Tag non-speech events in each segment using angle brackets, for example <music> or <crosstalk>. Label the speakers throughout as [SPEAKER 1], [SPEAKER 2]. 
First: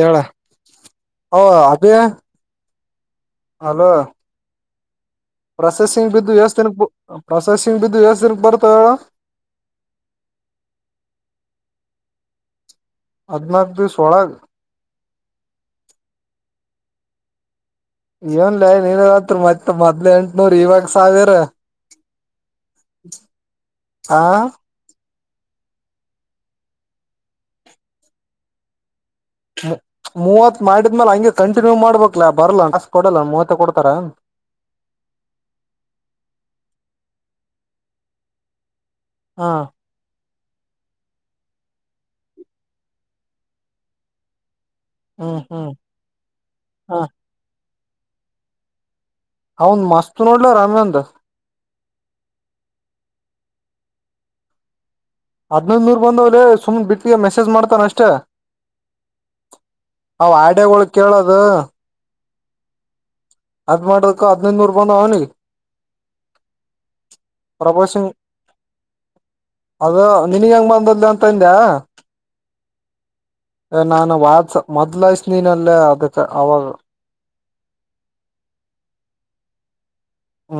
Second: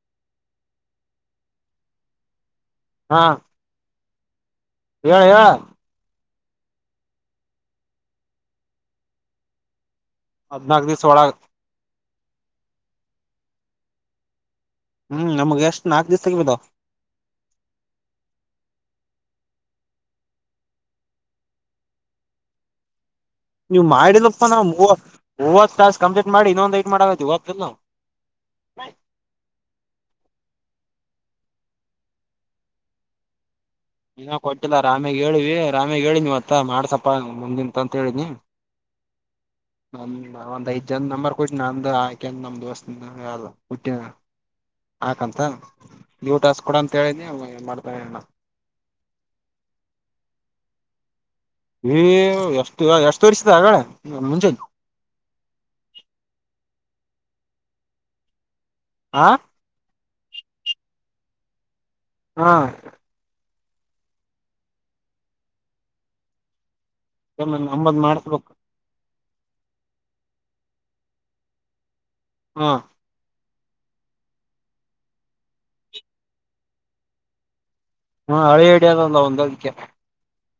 [SPEAKER 1] ಏಳ ಓ ಅಭಿ
[SPEAKER 2] ಹಾ
[SPEAKER 1] ಹಲೋ
[SPEAKER 2] ಹೇಳ ಹೇಳ
[SPEAKER 1] ಪ್ರೊಸೆಸಿಂಗ್ ಬಿದ್ದು ಎಷ್ಟ ದಿನ ಪ್ರೊಸೆಸಿಂಗ್ ಬಿದ್ದು ಎಷ್ಟ ದಿನಕ್ ಬರ್ತಾವ ಹೇಳು
[SPEAKER 2] ಅದಿನಗ ದ ಸ ಒಳಾಗ
[SPEAKER 1] ಹದ್ನಾಕ ದಿವಸ ಹೊಳಗ್
[SPEAKER 2] ಹ್ಮ್ ನಮ್ಗ್ಗೆ ಎಷ್ಟ್ ನಾಲ್ಕು ದಿವಸ ಬಿ ಧವ್
[SPEAKER 1] ಏನ್ಲ ನೀನ್ತ್ರ ಮತ್ತ ಮೊದ್ಲ ಎಂಟನೂರ್ ಇವಾಗ ಸಾವಿರ
[SPEAKER 2] <inaudible> ನೀವು
[SPEAKER 1] ಆ
[SPEAKER 2] ಮಾಡಿದಪ್ಪ ನಾ ಮೂವ ಮೊವತ್ ತಾಸ್ ಕಂಪ್ಲೀಟ್ ಮಾಡಿ ಇನ್ನೊಂದ ಐಟ್ ಮಾಡಾಗೈತಿ ವಾಬ್ದಲ್
[SPEAKER 1] ಮೂವತ್ ಮಾಡಿದ್ಮೇಲೆ ಹಂಗೆ ಕಂಟಿನ್ಯೂ ಮಾಡ್ಬೇಕಕ್ಲ ಬರ್ಲ್ಲ ಕಷ್ಟ ಕೊಡಲ್ಲ ಮೂವತ್ತ ಕೊ
[SPEAKER 2] ಇನ ಕೊಟ್ಟಿಲ್ಲ ರಾಮ್ಯಾಗ ಹೇಳಿವಿ ರಾಮ್ಯಾಗ ಹೇಳ ನೀವತ್ತ ಮಾಡಸಪ್ಪ ಮುಂದಿಂತ ಅಂತ ಹೇಳಿನಿ
[SPEAKER 1] ಹಾ
[SPEAKER 2] ನ ಒಂದ್ ಐದ್ ಜನ ನಂಬರ್ ಕುಟ್ಟ ನ ಅಮ್ದ ಆಕ ನಮ ದೋಸ್ತ ಹೇಳಲ್ಲ ಕುುಟ್ಟಿನ
[SPEAKER 1] ಹ್ಮ್
[SPEAKER 2] ಹಾಕಂತ
[SPEAKER 1] ಹ್ಮ್
[SPEAKER 2] ನೀವು ತಾಸ್ ಕೊಡ ಅಂತ
[SPEAKER 1] ಹ
[SPEAKER 2] ಹೇಳಿದಿ ಮಾಡ್ತಾಣ
[SPEAKER 1] ಅವನ್ ಮಸ್ತ್ ನೋಡ್ಲ ರಾಮನಂದ
[SPEAKER 2] ಎಷ್ಟು ಎಷ್ಟು ವರ್ಷದ ಆಗಡೆ ಮುಂಚೆ
[SPEAKER 1] ಹದ್ನೈದ್ ನೂರ್ ಬಂದವ್ರೆ ಸುಮ್ನೆ ಬಿಟ್ಟಿಗೆ ಮೆಸೇಜ್ ಮಾಡ್ತಾನ ಅಷ್ಟೇ
[SPEAKER 2] ಆ
[SPEAKER 1] ಅವ್ ಆಡಳ ಕೇಳದು
[SPEAKER 2] ಹಾ
[SPEAKER 1] ಅದ್ ಮಾಡದಕ್ಕ ಹದ್ನೈದನೂರು ಬಂದ ಅವನಿ
[SPEAKER 2] ಮ್ಮ ನಮ್ಮದ್ ಮಾಡಸ್ಬೇಕು
[SPEAKER 1] ಅದ ನಿನಗ ಹೆಂಗ್ ಬಂದದ್ ಅಂತ ಹಂದ್ಯಾ
[SPEAKER 2] ಹಾ
[SPEAKER 1] ನಾನು ವಾದಸ ಮೊದ್ಲಾಯಸ ನೀನಲ್ಲೇ ಅದಕ್ಕೆ ಅವಾಗ
[SPEAKER 2] ಹಾ ಹಳೆ ಅಡದಲ್ಲ ಒಂದ ಅದಕ್ಕೆ
[SPEAKER 1] ಹ್ಮ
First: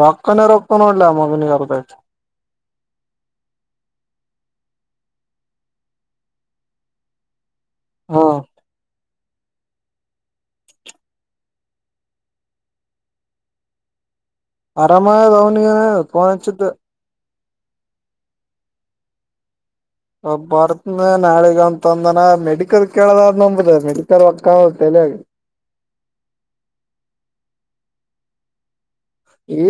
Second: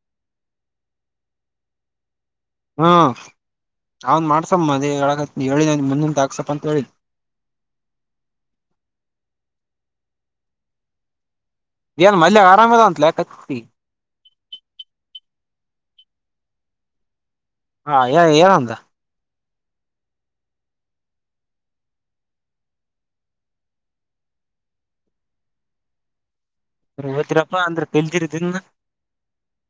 [SPEAKER 1] ರೊಕ್ಕಾನ ರೊಕ್ಕ್ಕ ನ ಮಾಡಲ್ಲ ಮಗ ನೀ ಕದ
[SPEAKER 2] ಹ್ಮ ಅವನ್ ಮಾಡ್ಸಮ್ಮ ಮದ ಹೇಳಕ ಹೇಳಿ ನನ್ ಮುಂದಂದ ಹಾಕ್ಸಪ್ಪ ಅಂತ ಹೇಳ
[SPEAKER 1] ಹಾ
[SPEAKER 2] ಏನ್ ಮನೇಲೆ ಆರಾಮದ ಅಂತಲ ಕತ್ತತಿ
[SPEAKER 1] ಆರಾಮ ವಾದನ ಫೋನ್ ಹಚ್ಚಿದೆ
[SPEAKER 2] ಹಾ ಏನಂದ
[SPEAKER 1] ಬರ್ತ್ ನಾಳಗ ಅಂತಂದನ ಮೆಡಿಕಲ್ ಕೇಳದ್ ನಂಬುದ ಮೆಡಿಕಲ್ಕ್ಕ <unintelligible>
[SPEAKER 2] ಹೋದ್ರಪ್ಪಾ ಅಂದ್ರೆ ತಿಲ್ದಿರದಿಂದ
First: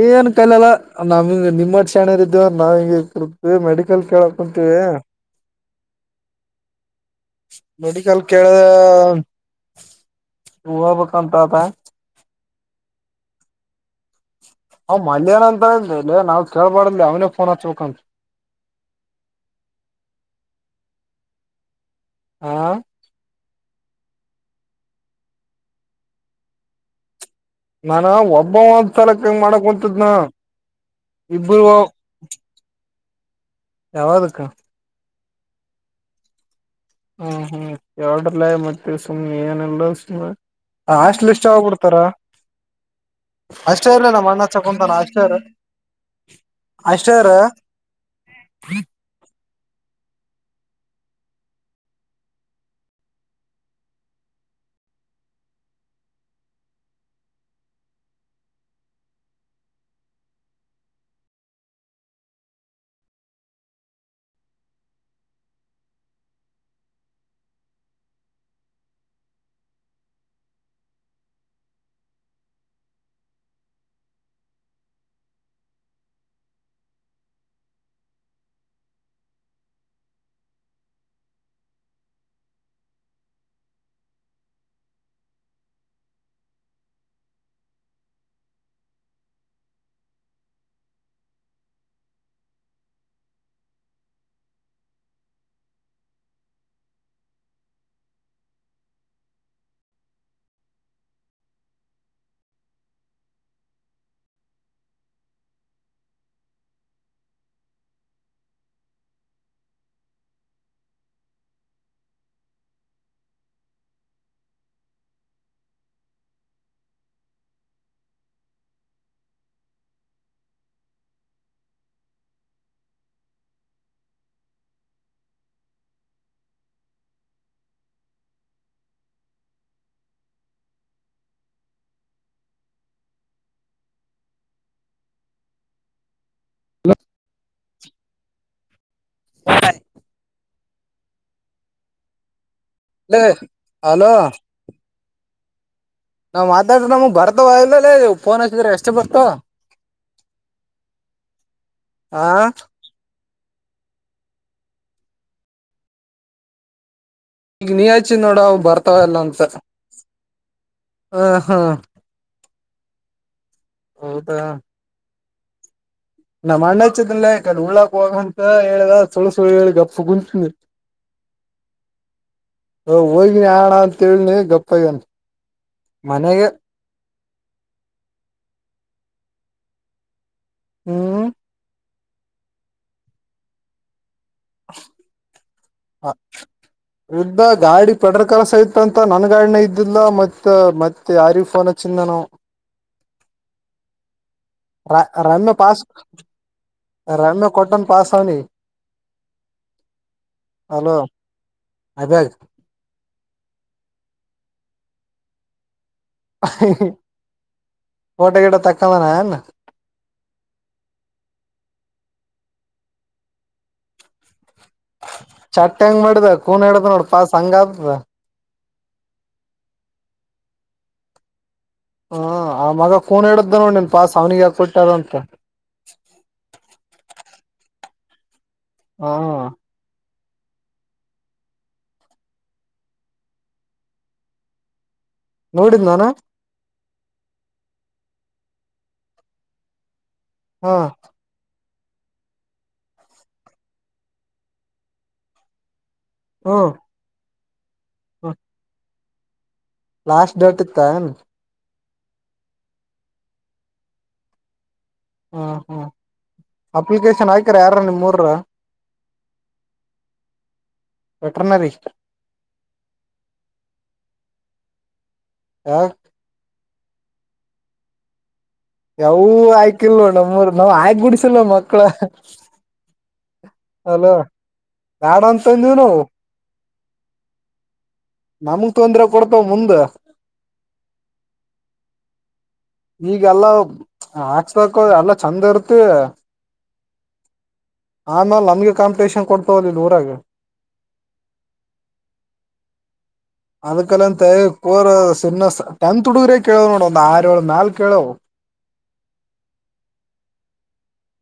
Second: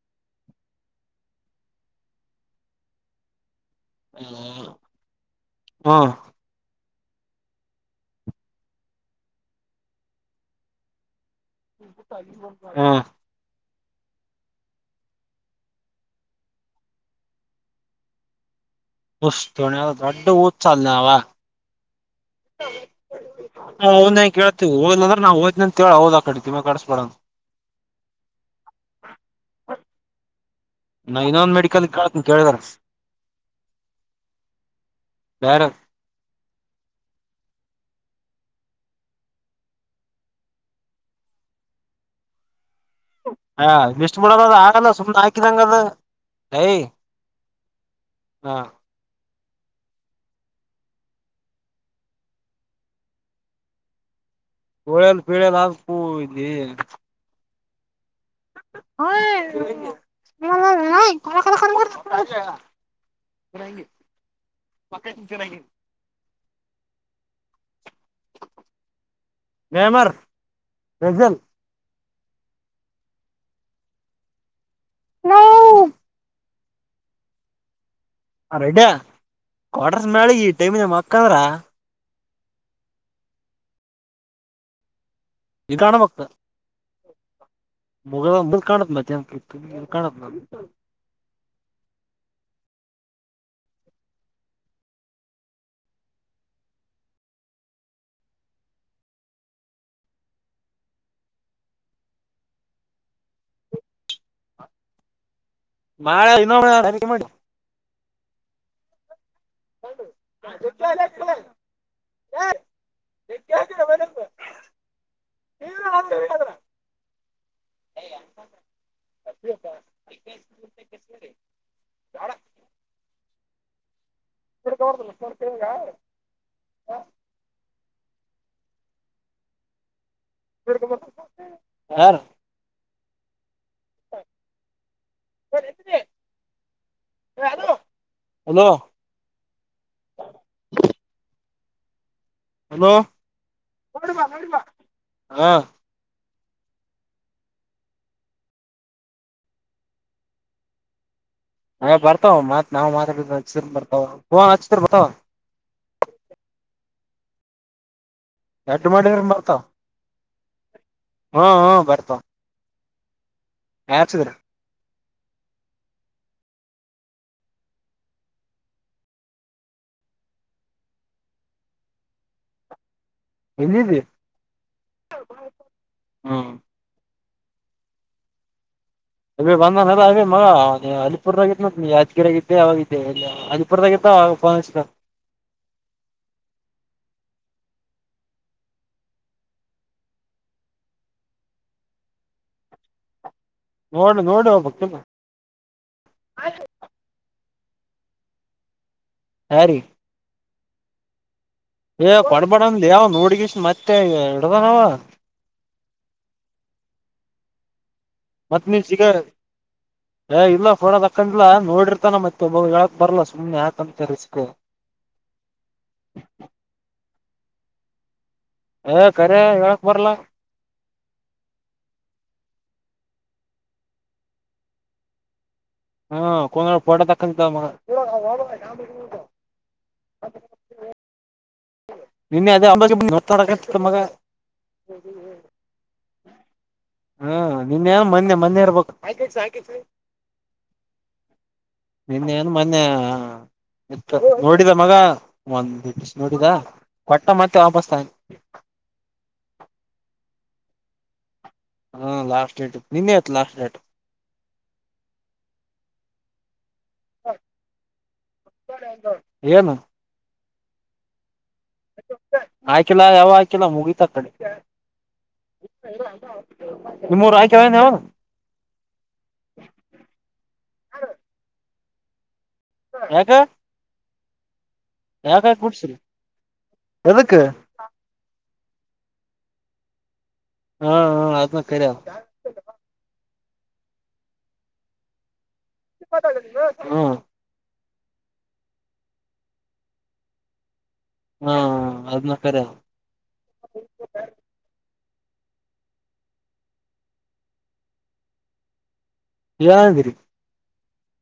[SPEAKER 1] ಏನ್ ಕಾಲಲ್ಲ ನಮ್ ನಿಮ್ಮ್ ಶಣರ ಇದಿದ್ದವು ನಾವ್ ಹಿಂಗಗೆ ಇ ಮೆಡಿಕಲ್ ಕೇಳಕ್ ಕುಂತೀವಿ
[SPEAKER 2] ಹ್ಮ
[SPEAKER 1] ಮೇಡಿಕಲ್ ಕೆಳ <inaudible> ಹೋಗ್ಬೇಕು <unintelligible>
[SPEAKER 2] ಹ್ಮ್
[SPEAKER 1] ಅವ್ನಾ ಮೊದಲೇ ಅಂತ ಅಲ್ಲ್ಲ ನಾವ್ ಕೇಳ್ಬಾರಡ ಅವನೇ ಫೋನ್ ಹಚ್ಬೇಕಂತ
[SPEAKER 2] <unintelligible> ದೊಡ್ಡ ಹುಚ್ಚ ಅವ
[SPEAKER 1] ಹ
[SPEAKER 2] ಹೌದು <inaudible> ಅವನೇನ್ ಕೇಳ್ತತಿವಿ ಹೋದರೆನ್ ದ್ ಅಂತೇಳ ಹೋದ್ ಕಡೆ ತಿಮಾ ಕಡಿಸಸ್ಬಡೋಣ
[SPEAKER 1] ನಾನ ಒಬ್ಬ ಒಂದ್ ಸ್ಥಲಕ್ಕೆಂಗ ಮಾಡಕ್ಂತದ್ನಾ
[SPEAKER 2] ನಾ ಇ ನಾನ್ ಮೆಡಿಕಲ್ ಕೇಳ್ತೀನಿ ಕೇಳಿದಾರ
[SPEAKER 1] ಯಾವ್ದಕ್ಕ
[SPEAKER 2] ಬ್ಯಾರೆ
[SPEAKER 1] ಹ್ಮ್ ಹ್ಮ್ ಯಾಡ್ರಲ್ಲೇ ಮತ್ತೆ ಸುಮಮ್ಮನೆ ಏನಲ್ಲ್ ಸುಮ್ನೆ ಆಸ್ಟ್ ಲಿಸ್ಟ್ ಯಾವಾಗ್ ಬಿಡ್ತಾರಾ
[SPEAKER 2] ಹ್ಮ <inaudible> ಹಾ ಲಿಸ್ಟ್ ಮಾಡದ ಅದ ಆಗಲ್ಲ
[SPEAKER 1] ಹಚ್ಚಕೊಂತಾನ
[SPEAKER 2] ಸುಮ್ನೆ
[SPEAKER 1] ಅಷ್ಟೇ ಇರು
[SPEAKER 2] ಹಾಕಿದಂಗದ ಯ
[SPEAKER 1] ಅಷ್ಟೇ ಇರು
[SPEAKER 2] ಹಾ ಒಳೆಲ್ ಪೀಳಲ್ ಆಗ್ಬೇಕು ಇಲ್ಲಿ <inaudible> <inaudible> ನಯಮಾರ್ ರಸೆಲ್ <inaudible> ರೆಡ್ಯಾ ಕ್ಟರ್ಸ್ ಮ್ಯಾಲ ಈ ಟೈಮ ಮಲ್ಕೊಂಡ್ರ ಈ ಕಾಣಬೇಕು ಮುಗ ಮುಲ ಕಾಣುತ್ತ ಮಾತ ಕಾಣ ನ <inaudible> <inaudible> ಮಾಳೆ ಇನ್ನೊಳೆ ಹಾರಕೆ ಮಾಡಿ <inaudible> <inaudible> ಕ ಕ ಬರಬ <inaudible> <inaudible> ಕೊಡೋದಿಲ್ಲ ಕೊಡುತ್ತೀವಾಗ <unintelligible> ಯಾರು ಬ <inaudible> ಹಲೋ ಹಲೋ
[SPEAKER 1] ಲೆ ಹಲೋ ನಾವ್ ಮಾತಾಡ್ರ ನಮಗ್ ಬರ್ತವ ಇಲ್ಲಲ್ಲ ಫೋನ್ ಹಾಕಿದ್ರ ಎಷ್ಟ ಬರ್ತ
[SPEAKER 2] ಅ ಬರ್ತಾವ ಮಾತ್ ನಾ ಮಾತಾಡ ಹಚ್ಚರ್ ಬರ್ತಾವ ಫೋನ್ ಹಚ್ಚಿದರ್ ಬರ್ತಾವ
[SPEAKER 1] ಈಗ ನೀ ಹಚ್ ಹಚ್ಚಿ ನೋಡ ಅವು
[SPEAKER 2] ಎಡ್
[SPEAKER 1] ಬರ್ತಾವ ಇಲ್ಲ
[SPEAKER 2] ಮಾಡಿದ್ರ
[SPEAKER 1] ಅಂತ
[SPEAKER 2] ಬರ್ತಾವ
[SPEAKER 1] ಹ ಹಾ
[SPEAKER 2] ಯಾರ್ಸಿದ್ರ
[SPEAKER 1] ಹೌದಾ ನಮ್ಮ್ ಅಣ್ಣ ಅಚ್ಚದಲ್ಲ ಕಡೆ ಉಳ್ಳಾಕ ಹೋಗಮ ಅಂತ ಹೇಳದ ಸುಳು ಸುಳ್ಳು ಹೇಳಿ ಗಪ್ ಕುಂತಿನಿ.
[SPEAKER 2] <inaudible>
[SPEAKER 1] ಹೋಗ್ನ ಆಣ
[SPEAKER 2] ಎಲ್ಲಿದ್ದಿ
[SPEAKER 1] ಅಂತೇಳನಿ ಗಪ್ಪ ಅಗ್ಯಾನ ಮನೆಗೆ.
[SPEAKER 2] ಹ್ಮ್ ಅಭಿ ಬಂದನಿಲ್ಲ ಅಭಿ ಮಗ
[SPEAKER 1] ಹ್ಮ್
[SPEAKER 2] ಅಲಿಪುರ್ದಾಗ ಇದ್ದಾನಂತ ಯಾಡ ಅವಗಿದ್ದೆ ಅಳಿಪುರದಾಗ ಇದ್ದ ಅವ.
[SPEAKER 1] <inaudible> ಗಾಡಿ ಪೆಟ್ರೋಲ್ ಕಲಾಸ ಇತ ಅಂತ ನನ್ ಗಾಡಿನ ಇದ್ದಿದಿಲ್ಲ ಮತ್ತ ಮತ್ತೆ ಯಾರಿಗೆ ಫೋನ ಅಚ್ಚಿಂದವ ನಾನು
[SPEAKER 2] ನೋಡ್ ನೋಡಿ
[SPEAKER 1] ರ
[SPEAKER 2] ಹೋಗ್ಬೇಕಲ್ಲ
[SPEAKER 1] ರಮ್ಯಾ ಪಾಸ್ ರಮ್ಯಾ ಕೊಟ್ಟನ್ ಪಾಸ್ ಅವ್ನಿಗೆ.
[SPEAKER 2] ಯಾರಿಗೆ.
[SPEAKER 1] ಹಲೋ
[SPEAKER 2] ಏ ಕೊಡಬೇಡ ಅನ್ಲೇ ಯವ ನೋಡ್ಗೀಸಿ ಮತ್ತೆ ಇಡದನಾವ.
[SPEAKER 1] ಪೋಟೋ ಗಿಟ
[SPEAKER 2] ಮತ್ ನೀವ್ ಸಿಗ
[SPEAKER 1] ತಕ್ಕಂದಿನ.
[SPEAKER 2] ಏ ಇಲ್ಲ ಪೋಟೋ ತಕ್ಕಂಡಿಲ್ಲ ಹ ನೋಡಿರ್ತಾನ ಮತ್ತೆ ಒಬ್ಬಾಗ ಹೇಳಕ್ ಬರ್ಲಾ ಸುಮನೆ ಯಾಕಂತ ರಿಸ್ಕ್.
[SPEAKER 1] ಚಟ್ ಹೆಂಗ್ ಮಾಡಿದ ಕೂನ್ ಹಿಡದ ನೋಡ ಪಾಸ್ ಹಂಗ ಆತದ.
[SPEAKER 2] ಹ ಕರೆ ಹೆಳಕ್ ಬರ್ಲ.
[SPEAKER 1] ಹ ಆ ಮಗ ಕುನ್ ಇಡದ್ದ ನೋಡ್ ನೀನ್ ಫಾಸ್ ಅವ್ನಿಗೆ ಯಾಕ ಕೊಟ್ಟಿ ಅದು ಅಂತ.
[SPEAKER 2] ಹಾ ಕಂದ ಫೋಟೋ ತಕ್ಕಂಡಿದ್ದ ಮಗ.
[SPEAKER 1] ಹ್ಹಾ.
[SPEAKER 2] ನಿನ್ನೆ <unintelligible> ಮಾತು ಅಡಕಟ್ಟಿದ್ದೆ ಮಗ.
[SPEAKER 1] ನೋಡಿದ್ ಅನು.
[SPEAKER 2] ಹಾ ನಿನ್ ಏನ್ ಮೊನ್ನೆ ಮೊನ್ನೆ ಇರ್ಬೇಕ.
[SPEAKER 1] ಹ್ಹಾ.
[SPEAKER 2] ನಿನ್ನೆ ನು ಮೊನ್ನೆ ಇ ನೋಡಿದ ಮಗ ಒಂದ್ ನೋಡಿದ
[SPEAKER 1] ಹ್ಮ್
[SPEAKER 2] ಕೊಟ್ಟ ಮತ್ತೆ ವಾಪಸ್ ತಾನೇ.
[SPEAKER 1] ಲಾಸ್ಟ್ ಡೇಟ್ ಇತ್ತೇನ.
[SPEAKER 2] ಹಾ ಲಾಸ್ಟ್ ಡೇಟ್ ಇತ್ತು ನಿನ್ನೆ ಇತ್ತು ಲಾಸ್ಟ್ ಡೇಟ್.
[SPEAKER 1] ಹಾ ಹ್ಮ್ ಅಪ್ಲಿಕೇಶನ್ ಹಾಕ್ಯಾರ ಯಾರನು ನಿಮ್ಮ ಊರೂರು.
[SPEAKER 2] ಏನು
[SPEAKER 1] ವೆಟರ್ನರಿ
[SPEAKER 2] ಹಾಕಿಲ್ಲ ಯಾವ ಆಯ್ಕಿಲ್ಲ ಮುಗಿತ ಅಕಡೆ.
[SPEAKER 1] ಯಾವ್
[SPEAKER 2] ನಿಮ್ಮ ಊರ್ ಆಕ್ಯಾವನ್ ಯವನ.
[SPEAKER 1] ಯವು ಆಯ್ಕಿಲ ನೋಡ್ ನಮ್ಮೂರು ನಾವ್ ಆಗ ಕೊಡ್ಸಿಲ್ಲ ಮಕ್ಳ.
[SPEAKER 2] ಯಾಕ.
[SPEAKER 1] ಬ್ಯಾಡ ಅಂತ ಅಂದೀವು ನಾವು.
[SPEAKER 2] ಎದುಕ್ಕ.
[SPEAKER 1] ನಮಗ್ ತೊಂದ್ರೆ ಕೊಡ್ತವ ಮುಂದ.
[SPEAKER 2] ಹಾ ಹಾ ಅದನ್ನು ಕರೆ ಆದ.
[SPEAKER 1] ಈಗೆಲ್ಲಾ ಹಾಕ್ಸ್ಬೇಕು ಎಲ್ಲ ಚಂದ ಇರ್ತ.
[SPEAKER 2] ಹ್ಮ
[SPEAKER 1] ಆಮೇಲೆ ನಮ್ಗೆ ಕಾಂಪಿಟೇಷನ್ ಕೊಡ್ತವಲ್ಲಿ ಊರಾಗ.
[SPEAKER 2] ಹಾ ಅದನ್ನ ಕರೆ ಆದ.
[SPEAKER 1] ಅದಕಲ್ಲಂತ ಪುರ. ಟೆಂತ್ ಹುಡುಗರೇ ಕೇಳೋವ ನೋಡ ಒಂದು ಆರ್ ಏಳ್ ಮ್ಯಾಲ್ ಕೇಳವು.
[SPEAKER 2] ಏನಂದ್ರಿ.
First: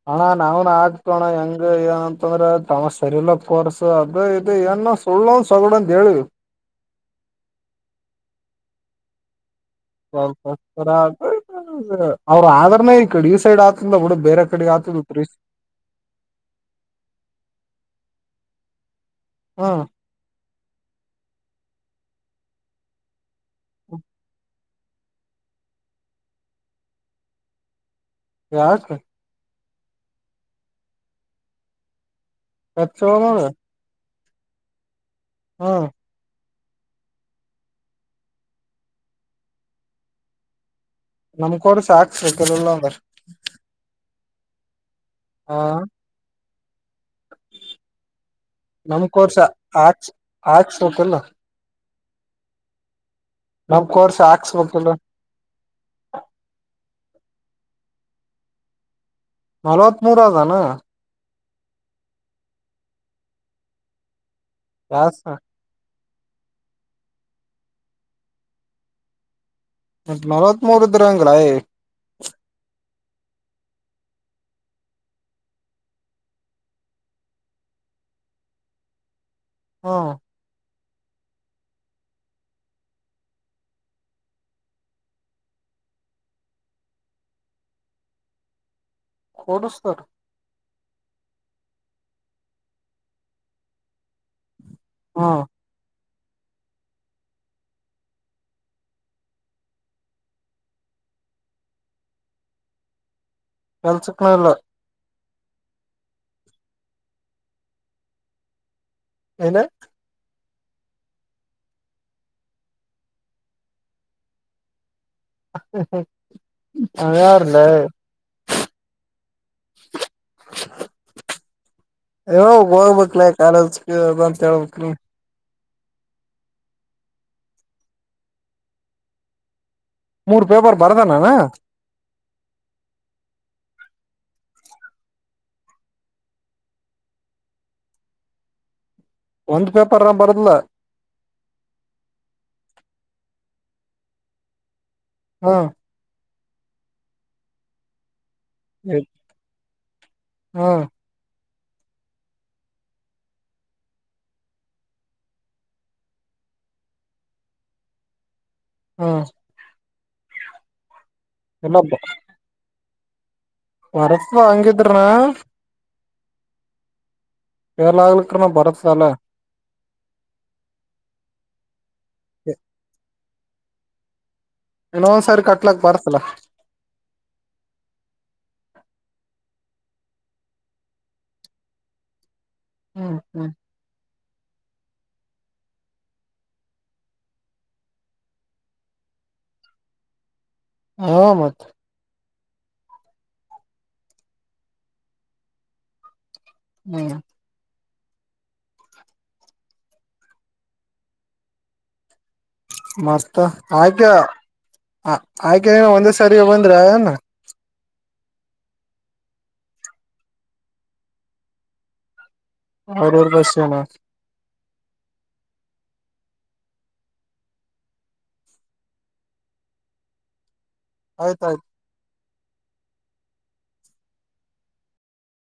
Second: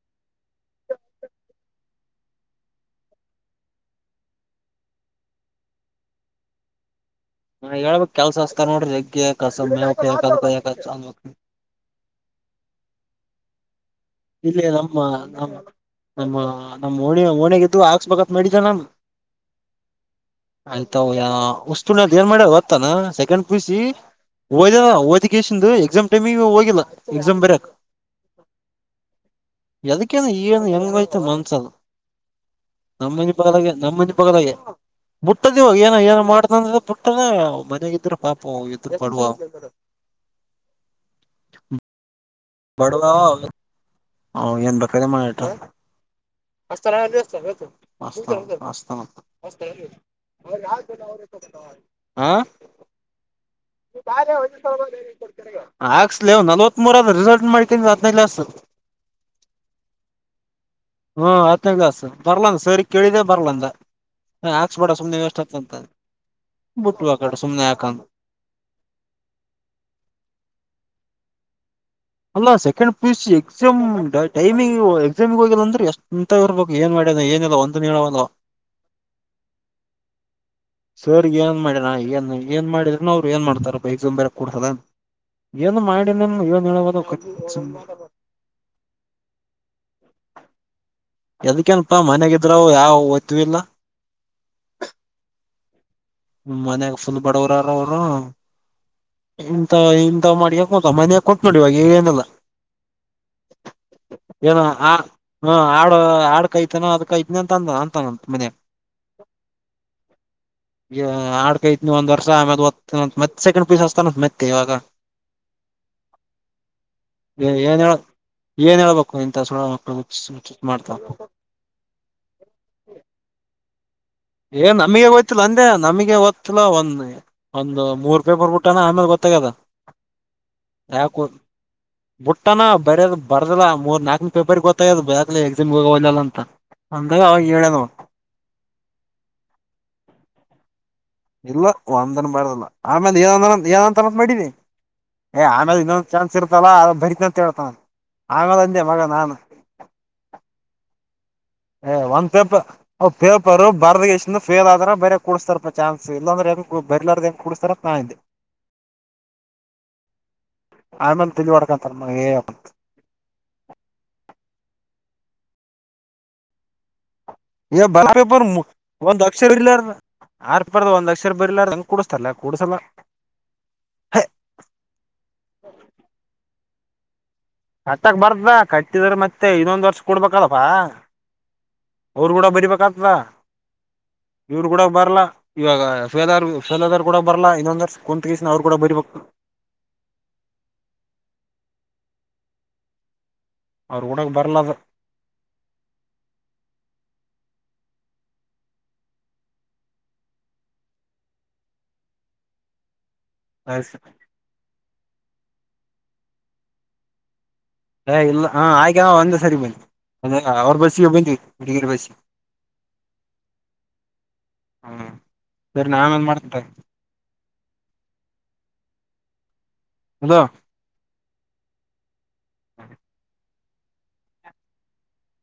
[SPEAKER 1] ಹಣ ನಾವನ್ ಹಾಕ್ತೀವಿ ಅಣ್ಣ ಹೆಂಗ ಏನಂತಂದ್ರ ತಮ್ಮ ಸರಿ ಇಲ್ಲ ಕೋರ್ಸ್ ಅದು ಇದು ಏನ್ ಸುಳ್ಳಂದ ಸೋಗಡೊಂದ ಹೇಳಿವಿ.
[SPEAKER 2] ಹಾ ಹೇಳ್ಬೇಕ ಕೆಲ್ಸ ಹಸ್ತಾರ್ ನೋಡ್ರಿ ಜಗ್ಯ.
[SPEAKER 1] <unintelligible> ಅವ್ರ ಆದ್ರನ ಈ ಕಡೆ ಈ ಸೈಡ್ ಆತ.
[SPEAKER 2] ಇಲ್ಲೆ ನಮ್ಮ ನಮ್ಮ ನಮ್ಮ ನಮ್ಮ ಓಣಿ ಓಣ್ಯಾಗಿದ್ದುವು ಹಾಕ್ಸ್ಬೇಕತ್ ನಡಿ <unintelligible> ನಮ್
[SPEAKER 1] ಹ್ಮ್
[SPEAKER 2] ಆಯ್ತು ಉಸ್ಣ ಏನ್ ಮಾಡ್ಯ ಹೊತ್ತನಾ? ಸೆಕೆಂಡ್ ಪಿಯುಸಿ ಓದಿಲ್ಲ ಓದಿಕೇಸಿಂದ್ ಎಕ್ಸಾಮ್ ಟೈಮಿ ಹೋಗಿಲ್ಲ ಎಕ್ಸಾಮ್ ಬರಿಯಕ್
[SPEAKER 1] ಯಾವ್
[SPEAKER 2] ಯದ್ಕೇನ್ ಈ ಮನಸ್ಸಿಗ
[SPEAKER 1] ಕಚ್ಚ ನೋಡ
[SPEAKER 2] <inaudible> ದೆ ಮುಟ್ಟದ ಇವಾಗ
[SPEAKER 1] ಹ್ಮ್
[SPEAKER 2] ಏನ ಏನೊ ಮಾಡ್ ನ ಬಿಟ್ಟದ ಮನೆಗೆ ಇದ್ರ ಪಾಪ ಎದುರು ಪಡುವ
[SPEAKER 1] ನಮ್ಕ ಅವರು ಸಾಕ್
[SPEAKER 2] ಬ್ಯಾಡವಾ ಹ ಏನ್ ಬಕರೆ ಮಾಡಟ
[SPEAKER 1] ಹಾ
[SPEAKER 2] ಹಸ್ತಾನ್ ಹಸ್ತಾನಂತ ಎಂದೂ ಹಾಸ್ತ್
[SPEAKER 1] ನಮ್ ಕೋರ್ಸ್
[SPEAKER 2] ಹಸ್ತಾ
[SPEAKER 1] ಹಾಕ್ಸ್ ಹಾಕ್ಸ್ಬೇಕಲ್ಲ
[SPEAKER 2] <unintelligible> ಹಾ
[SPEAKER 1] ನಮ್ ಕೋರ್ಸ್ ಹಾಕ್ಸ್ಬೇಕಲ್ಲ
[SPEAKER 2] <unintelligible> ಹಾಕ್ಸ್ ನಲವತ್ ಮೂರ್ ಲೇಟ್ ಮಾಡ್ಕ್ರೆ ಆತ್ನೇ ಲಾಸು
[SPEAKER 1] ನಲ್ವತ್ತ್ ಮೂರ ಅದನು
[SPEAKER 2] ಹ್ಮ್ ಹತ್ತನೇ ಕ್ಲಾಸ್ ಬರ್ಲಂದ್ ಸರ್ ಕೇಳಿದ್ರೆ ಬರ್ಲಂದ ಹಾಕ್ಸ್ ಬೇಡ
[SPEAKER 1] ಯಾಸ
[SPEAKER 2] ಸುಮನೆ ವೇಸ್ಟ್ ಆತಂತ. ಬಟ್ಟುವ ಕಡೆ ಸುಮನೆ ಯಕಾ ಅಂತೊ
[SPEAKER 1] ನಲವತ್ ಮೂರು ಇದ್ದಾರಂಗಾಯಲ್ಲ
[SPEAKER 2] ಅಲ್ಲಾ second P U C exam timing ಎಕ್ಸಾಮಿಗ್ ಹೋಗಿಲ್ಲ ಅಂದ್ರೆ ಎಷ್ಟುಂತ ಇರ್ಬೇಕು ಏನ್ ಮಾಡ್ ಏನಿಲ್ಲ ಒಂದು ನೀವಂಗೊ
[SPEAKER 1] ಹ್ಮ್
[SPEAKER 2] ಸರ್ ಏನ್ ಮಾಡಿರ ಏನ್ ಏನ್ ಮಾಡಿದ್ರನ್ ಅವ್ರು ಏನ್ ಮಾಡ್ತಾರಪ್ಪ ಎಕ್ಸಾಮ್ ಬರಿಸೋಕ್ ಕೊಡ್ಸೋದ ಏನು ಮಾಡಿ ನನು ಇನ್ ಹೇಳ್ಬೇಕು ಸುಮ್
[SPEAKER 1] ಕೂಡಸ್ತಾ
[SPEAKER 2] ಎದಕನಪಾ ಮನೆಗಿದ್ರಾವ ಯಾವ ಒತುವಿಲ್ಲ.
[SPEAKER 1] ಹಾ
[SPEAKER 2] ಹ್ಮ್ ಮನ್ಯಾಗ ಫುಲ್ ಬರೊವರಾರು ಅವರು ಇಂತ ಇಂಥ ಮಾಡಗ ಕೋತ ಮಾನ್ಯ ಕೂತ್ ನೋಡಿ ಇವಾಗ ಏನಲ್ಲ
[SPEAKER 1] ಕೆಲ್ಸಕ್ ವಲ್ಲ
[SPEAKER 2] ಹಾ ಆಡು ಆಡು ಕಾಯತಾನ ಅದ ಕಾಯತನ ಅಂತ ತ ಅಂದ ಅಂತಾನ ಮನಿ
[SPEAKER 1] ಏನ
[SPEAKER 2] ಈ ಆಡ್ ಕೈಐತ್ನ ಒಂದ್ ವರ್ಷ ಆ ಮತ್ತ್ ಸೆಕಂಡ್ ಪೀಸ್ ಹಚ್ಚತನ ಅಂತ ತ್ ಮೆತ್ ಕೈ ಇವಾಗ
[SPEAKER 1] ಅವರ್ ಯಾರಲ್ಲೆ
[SPEAKER 2] ಏನ್ ಹೇಳ ಏನ್ ಹೇಳ್ಬೇಕು ಇಂತ ಸುಳೆ ಮಕ್ಳು ಹುಚ್ ಮಾಡ್ತಾ
[SPEAKER 1] ಹ ಹೋಗ್ಬೇಕ್ಲ ಕಾಲೇಜ್ ಅಂತ
[SPEAKER 2] ಏನ್
[SPEAKER 1] ಹೇಳ್ಬೇಕ
[SPEAKER 2] ನಮಗ ಹೋಯ್ತಿಲ್ಲ ಅ ಅ ನಮಗೆ ಗೊತ್ತಿಲ್ಲ ಒಂದ್ ಒಂದು ಮೂರ್ ಪೇಪರ್ ಬಿಟ್ಟಾನ ಆಮೇಲೆ ಗೊತ್ತಾಗದೆ
[SPEAKER 1] ಮೂರ್ ಪೇಪರ್ ಬರ್ದನಾನ
[SPEAKER 2] ಬುಟ್ಟನಾ ಬರ್ಯದ್ ಬರ್ದಾ ಮೂರ್ ನಾಲ್ಕ್ನ ಪೇಪರ್ ಗೊತ್ತಾಗದ ಬಕ್ ಎಕ್ಸಾಮಗೆ ಹೋಗ ಹೋಗಲಲ್ಲ ಅಂತ ಅಂದ್ರೆ ಅವಾಗ ಹೇಳ್ಯಾನ್.
[SPEAKER 1] ಒಂದ್ ಪೇಪರ್ ಬರ್ದಲ
[SPEAKER 2] ಇಲ್ಲ ಒಂದನ್ ಬಾರಲ್ಲ ಆಮೇಲೆ ಏನ್ ಏನೊಂತರ ಅಂತಾನೆ ಮಾಡಿನಿ
[SPEAKER 1] ಹಾ
[SPEAKER 2] ಆಮೇಲೆ ಇನ್ನೊಂದ್ ಚಾನ್ಸ್ ಬರ್ತಲ್ಲ ಅ ಬರಿತ ಅಂತ ಹೇಳ್ತಾನ್ ಆಮೇಲೆ ಅಂದೆ ಮಗ ನಾನು
[SPEAKER 1] ಹ್ಮ್
[SPEAKER 2] ಏ ಒಂದ್ ಪೇಪರ್ ಪೇಪರ್ ಬರ್ದ ಇಷ್ಟ ಫೇಲ್ ಆದ್ರೆ ಬೇರೆ ಕುಡ್ಸ್ತಾರಪ್ಪ ಚಾನ್ಸ್ ಇಲ್ಲಾಂದ್ರೆ ಬರ್ಲಾರ್ದ ಹೆಂಗ ಕುಡಸ್ತಾರೆ ನಾ <unintelligible>
[SPEAKER 1] ಹಾ
[SPEAKER 2] ಆಮೇನ್ ತೆಳಿವಾಡ್ಕಂತಾರ ಮ್
[SPEAKER 1] ವರಸ ವಂಗಿದ್ರನ <unintelligible> ಫೇಲ್
[SPEAKER 2] ಪೇಪರ್
[SPEAKER 1] ಆಗ್ಲಿಕ್ರನ
[SPEAKER 2] ಮೂ
[SPEAKER 1] ಬರತ್ತಲ್ಲ
[SPEAKER 2] ಒಂದ್ ಅಕ್ಷರ ಇರ್ಲ್ಲಾರ ಆರ್ ಪೇಪರ್ ಲ ಒಂದ್ ಅಕ್ಷರ ಬರ್ಲಾಳರ ಹಂಗ ಕೂಡ್ಸ್ತಾರಲ್ಲ ಕೂಡ್ಸಲ್ಲ ಹೆ
[SPEAKER 1] ಇನ್ನೊಂದ್ ಸರಿ ಕಟ್ಲಾಕ್ ಬರ್ಸಲ್ಲ
[SPEAKER 2] ಕಟ್ಟಕ್ ಬಾರ್ದಾ ಕಟ್ಟಿದ್ರ ಮತ್ತೆ ಇನ್ನೊಂದು ವರ್ಷ ಕೊಡ್ಬೇಕಲ್ಲಪ್ಪ ಅವ್ರುಗೂಡ ಬರೀ ಬಕತಾ
[SPEAKER 1] ಹ್ಮ್ ಹ್ಮ್
[SPEAKER 2] ಇವ್ರು ಕೂಡ ಬರಲ್ಲ ಇವಾಗ ಸಫೇದಾರ್ ಸಫೇಲಾದಾರ್ ಕೂಡ ಬರಲ್ಲ ಇ ಇದೊಂದ್ರ ಕುಂತಗೀಸ ಅವ್ರು ಕೂಡ ಬರಬೇಕ <inaudible>
[SPEAKER 1] ಹ ಮತ್
[SPEAKER 2] ಅವರಾ ಗುಡಕ್ ಬರ್ಲದ
[SPEAKER 1] ಹ್ಮ್ ಮಸ್ತ ಹಾ
[SPEAKER 2] ಅದು
[SPEAKER 1] <unintelligible> ಆ ಆಯ್ಕೆ ನೀನು ಒಂದೇ ಸಾರಿ ಬಂದ್ರನು
[SPEAKER 2] ಹ ಇಲ್ಲ ಹಾ ಆಯ್ಗ ಒಂದ್ ಸರಿ ಬಂದಿಂದಇಲ್ಲ ಲ್ಲ ಅವ್ರ ಬಸ್ಸಿಗೆ ಬಂದ್ವಿ <unintelligible> ಹಡಗಿ <unintelligible> ರ ಬಸ್ಸಿಗೆ
[SPEAKER 1] ಅವರೂರು ಬಸೇನಾ
[SPEAKER 2] ಹ್ಮ ಸರಿ ನನ್ ಆಮೇಲ್ ಮಾಡ್ತೇನ್ ತಗೋ ಹದ
[SPEAKER 1] ಆಯ್ತಾಯ್ತು
[SPEAKER 2] ಹಾ <inaudible>